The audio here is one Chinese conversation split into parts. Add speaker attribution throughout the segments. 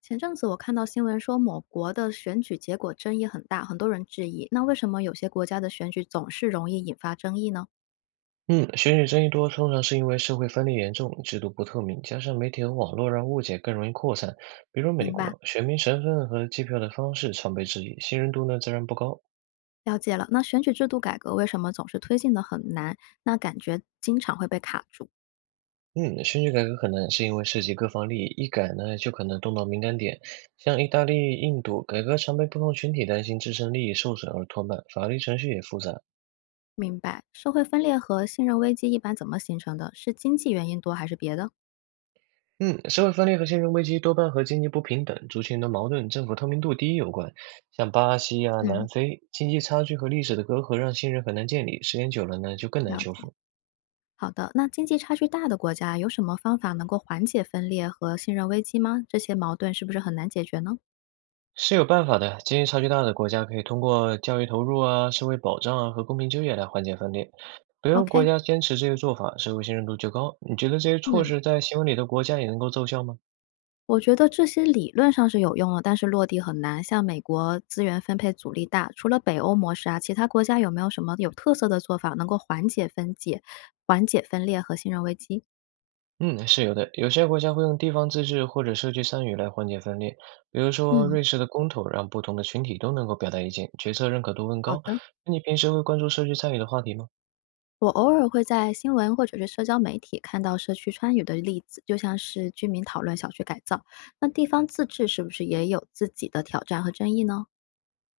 Speaker 1: 前阵子我看到新闻说，某国的选举结果争议很大，很多人质疑，那为什么有些国家的选举总是容易引发争议呢？
Speaker 2: 嗯，选举争议多，通常是因为社会分裂严重、制度不透明，加上媒体和网络让误解更容易扩散。比如美
Speaker 1: 明白，
Speaker 2: 国，选民身份和计票的方式常被质疑，信任度呢自然不高。
Speaker 1: 了解了。那选举制度改革为什么总是推进的很难？那感觉经常会被卡住。
Speaker 2: 嗯，选举改革很难，是因为涉及各方利益，一改呢就可能动到敏感点。像意大利、印度，改革常被不同群体担心自身利益受损而拖慢，法律程序也复杂。
Speaker 1: 明白，社会分裂和信任危机一般怎么形成的？是经济原因多还是别的？
Speaker 2: 嗯，社会分裂和信任危机多半和经济不平等、族群的矛盾、政府透明度低有关。像巴西啊、南
Speaker 1: 嗯，
Speaker 2: 非，经济差距和历史的隔阂让信任很难建立，时间久了呢，就更难
Speaker 1: 了
Speaker 2: 修
Speaker 1: 解。
Speaker 2: 复。
Speaker 1: 好的，那经济差距大的国家有什么方法能够缓解分裂和信任危机吗？这些矛盾是不是很难解决呢
Speaker 2: 是有办法的，经济差距大的国家可以通过教育投入啊、社会保障啊和公平就业来缓解分裂。北欧国
Speaker 1: ？OK，
Speaker 2: 家坚持这些做法，社会信任度就高。你觉得这些措
Speaker 1: 嗯。
Speaker 2: 施在新闻里的国家也能够奏效吗？
Speaker 1: 我觉得这些理论上是有用的，但是落地很难。像美国资源分配阻力大，除了北欧模式啊，其他国家有没有什么有特色的做法能够缓解分裂和信任危机？
Speaker 2: 嗯，是有的。有些国家会用地方自治或者社区参与来缓解分裂，比如说
Speaker 1: 嗯，
Speaker 2: 瑞士的公投让不同的群体都能够表达意见，决策认可度更
Speaker 1: 好
Speaker 2: 高。
Speaker 1: 的，
Speaker 2: 那你平时会关注社区参与的话题吗？
Speaker 1: 我偶尔会在新闻或者是社交媒体看到社区参与的例子，就像是居民讨论小区改造。那地方自治是不是也有自己的挑战和争议呢？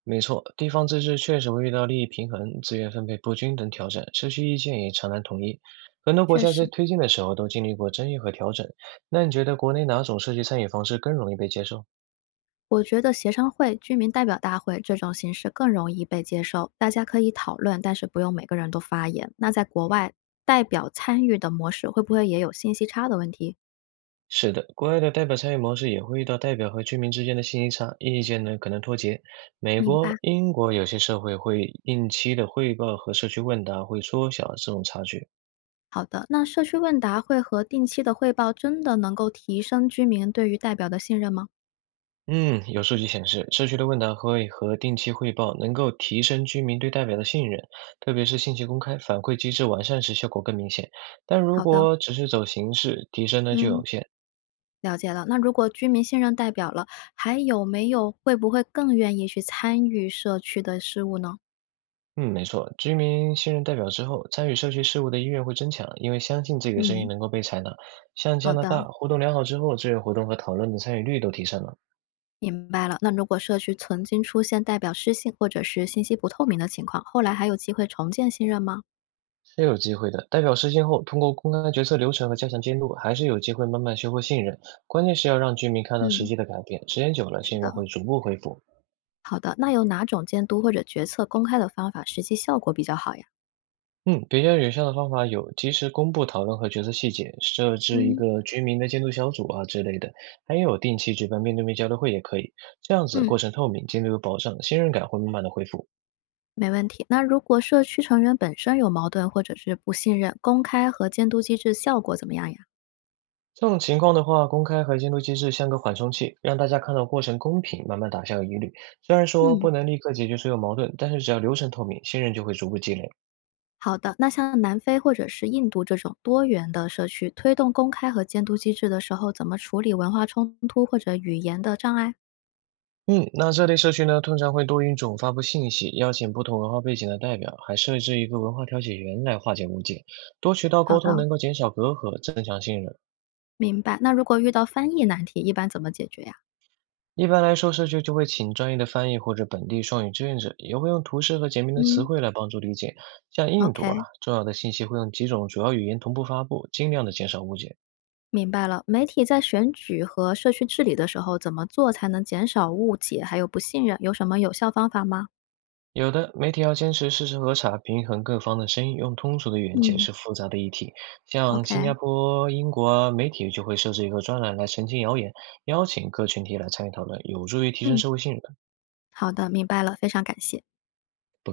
Speaker 2: 没错，地方自治确实会遇到利益平衡、资源分配不均等挑战，社区意见也常难统一。很多国
Speaker 1: 确
Speaker 2: 家在
Speaker 1: 实。
Speaker 2: 推进的时候都经历过争议和调整。那你觉得国内哪种社区参与方式更容易被接受？
Speaker 1: 我觉得协商会、居民代表大会这种形式更容易被接受，大家可以讨论，但是不用每个人都发言。那在国外，代表参与的模式会不会也有信息差的问题？
Speaker 2: 是的，国外的代表参与模式也会遇到代表和居民之间的信息差，意见呢可能脱节。美
Speaker 1: 明白。
Speaker 2: 国、英国有些社会会定期的汇报和社区问答，会缩小这种差距。
Speaker 1: 好的，那社区问答会和定期的汇报真的能够提升居民对于代表的信任吗？
Speaker 2: 嗯，有数据显示，社区的问答会和定期汇报能够提升居民对代表的信任，特别是信息公开、反馈机制完善时效果更明显。但如
Speaker 1: 好的，
Speaker 2: 果只是走形式，提升呢就
Speaker 1: 嗯，
Speaker 2: 有限。
Speaker 1: 了解了。那如果居民信任代表了，还有没有会不会更愿意去参与社区的事务呢？
Speaker 2: 嗯，没错，居民信任代表之后，参与社区事务的意愿会增强，因为相信自己的声音
Speaker 1: 嗯，
Speaker 2: 能够被采纳。像加
Speaker 1: 好
Speaker 2: 拿大，
Speaker 1: 的。
Speaker 2: 活动良好之后，志愿活动和讨论的参与率都提升了，
Speaker 1: 明白了。那如果社区曾经出现代表失信或者是信息不透明的情况，后来还有机会重建信任吗？
Speaker 2: 是有机会的。代表实现后，通过公开决策流程和加强监督，还是有机会慢慢修复信任。关键是要让居民看到实
Speaker 1: 嗯，
Speaker 2: 际的改变，时间久了，
Speaker 1: 是
Speaker 2: 信
Speaker 1: 的，
Speaker 2: 任会逐步恢复。
Speaker 1: 好的，那有哪种监督或者决策公开的方法实际效果比较好呀？
Speaker 2: 嗯，比较有效的方法有及时公布讨论和决策细节，设置一
Speaker 1: 嗯
Speaker 2: 个居民的监督小组啊之类的，还有定期举办面对面交流会也可以。这样子
Speaker 1: 嗯，
Speaker 2: 过程透明，监督有保障，信任感会慢慢的恢复。
Speaker 1: 没问题。那如果社区成员本身有矛盾或者是不信任，公开和监督机制效果怎么样呀？
Speaker 2: 这种情况的话，公开和监督机制像个缓冲器，让大家看到过程公平，慢慢打消疑虑。虽然说
Speaker 1: 嗯，
Speaker 2: 不能立刻解决所有矛盾，但是只要流程透明，信任就会逐步积累。
Speaker 1: 好的，那像南非或者是印度这种多元的社区，推动公开和监督机制的时候，怎么处理文化冲突或者语言的障碍？
Speaker 2: 嗯，那这类社区呢，通常会多语种发布信息，邀请不同文化背景的代表，还设置一个文化调解员来化解误解。多渠道
Speaker 1: 好
Speaker 2: 沟
Speaker 1: 的，
Speaker 2: 通能够减少隔阂，增强信任。
Speaker 1: 明白，那如果遇到翻译难题，一般怎么解决呀？
Speaker 2: 一般来说，社区就会请专业的翻译或者本地双语志愿者，也会用图示和简明的词
Speaker 1: 嗯，
Speaker 2: 汇来帮助理解。像印度啊，
Speaker 1: OK，
Speaker 2: 重要的信息会用几种主要语言同步发布，尽量的减少误解。
Speaker 1: 明白了。媒体在选举和社区治理的时候，怎么做才能减少误解还有不信任？有什么有效方法吗？
Speaker 2: 有的媒体要坚持事实核查，平衡各方的声音，用通俗的语言解
Speaker 1: 嗯
Speaker 2: 释复杂的议题。像新
Speaker 1: ，OK，
Speaker 2: 加坡、英国啊，媒体就会设置一个专栏来澄清谣言，邀请各群体来参与讨论，有助于提升
Speaker 1: 嗯，
Speaker 2: 社会信任。
Speaker 1: 好的，明白了，非常感谢。
Speaker 2: 不客气。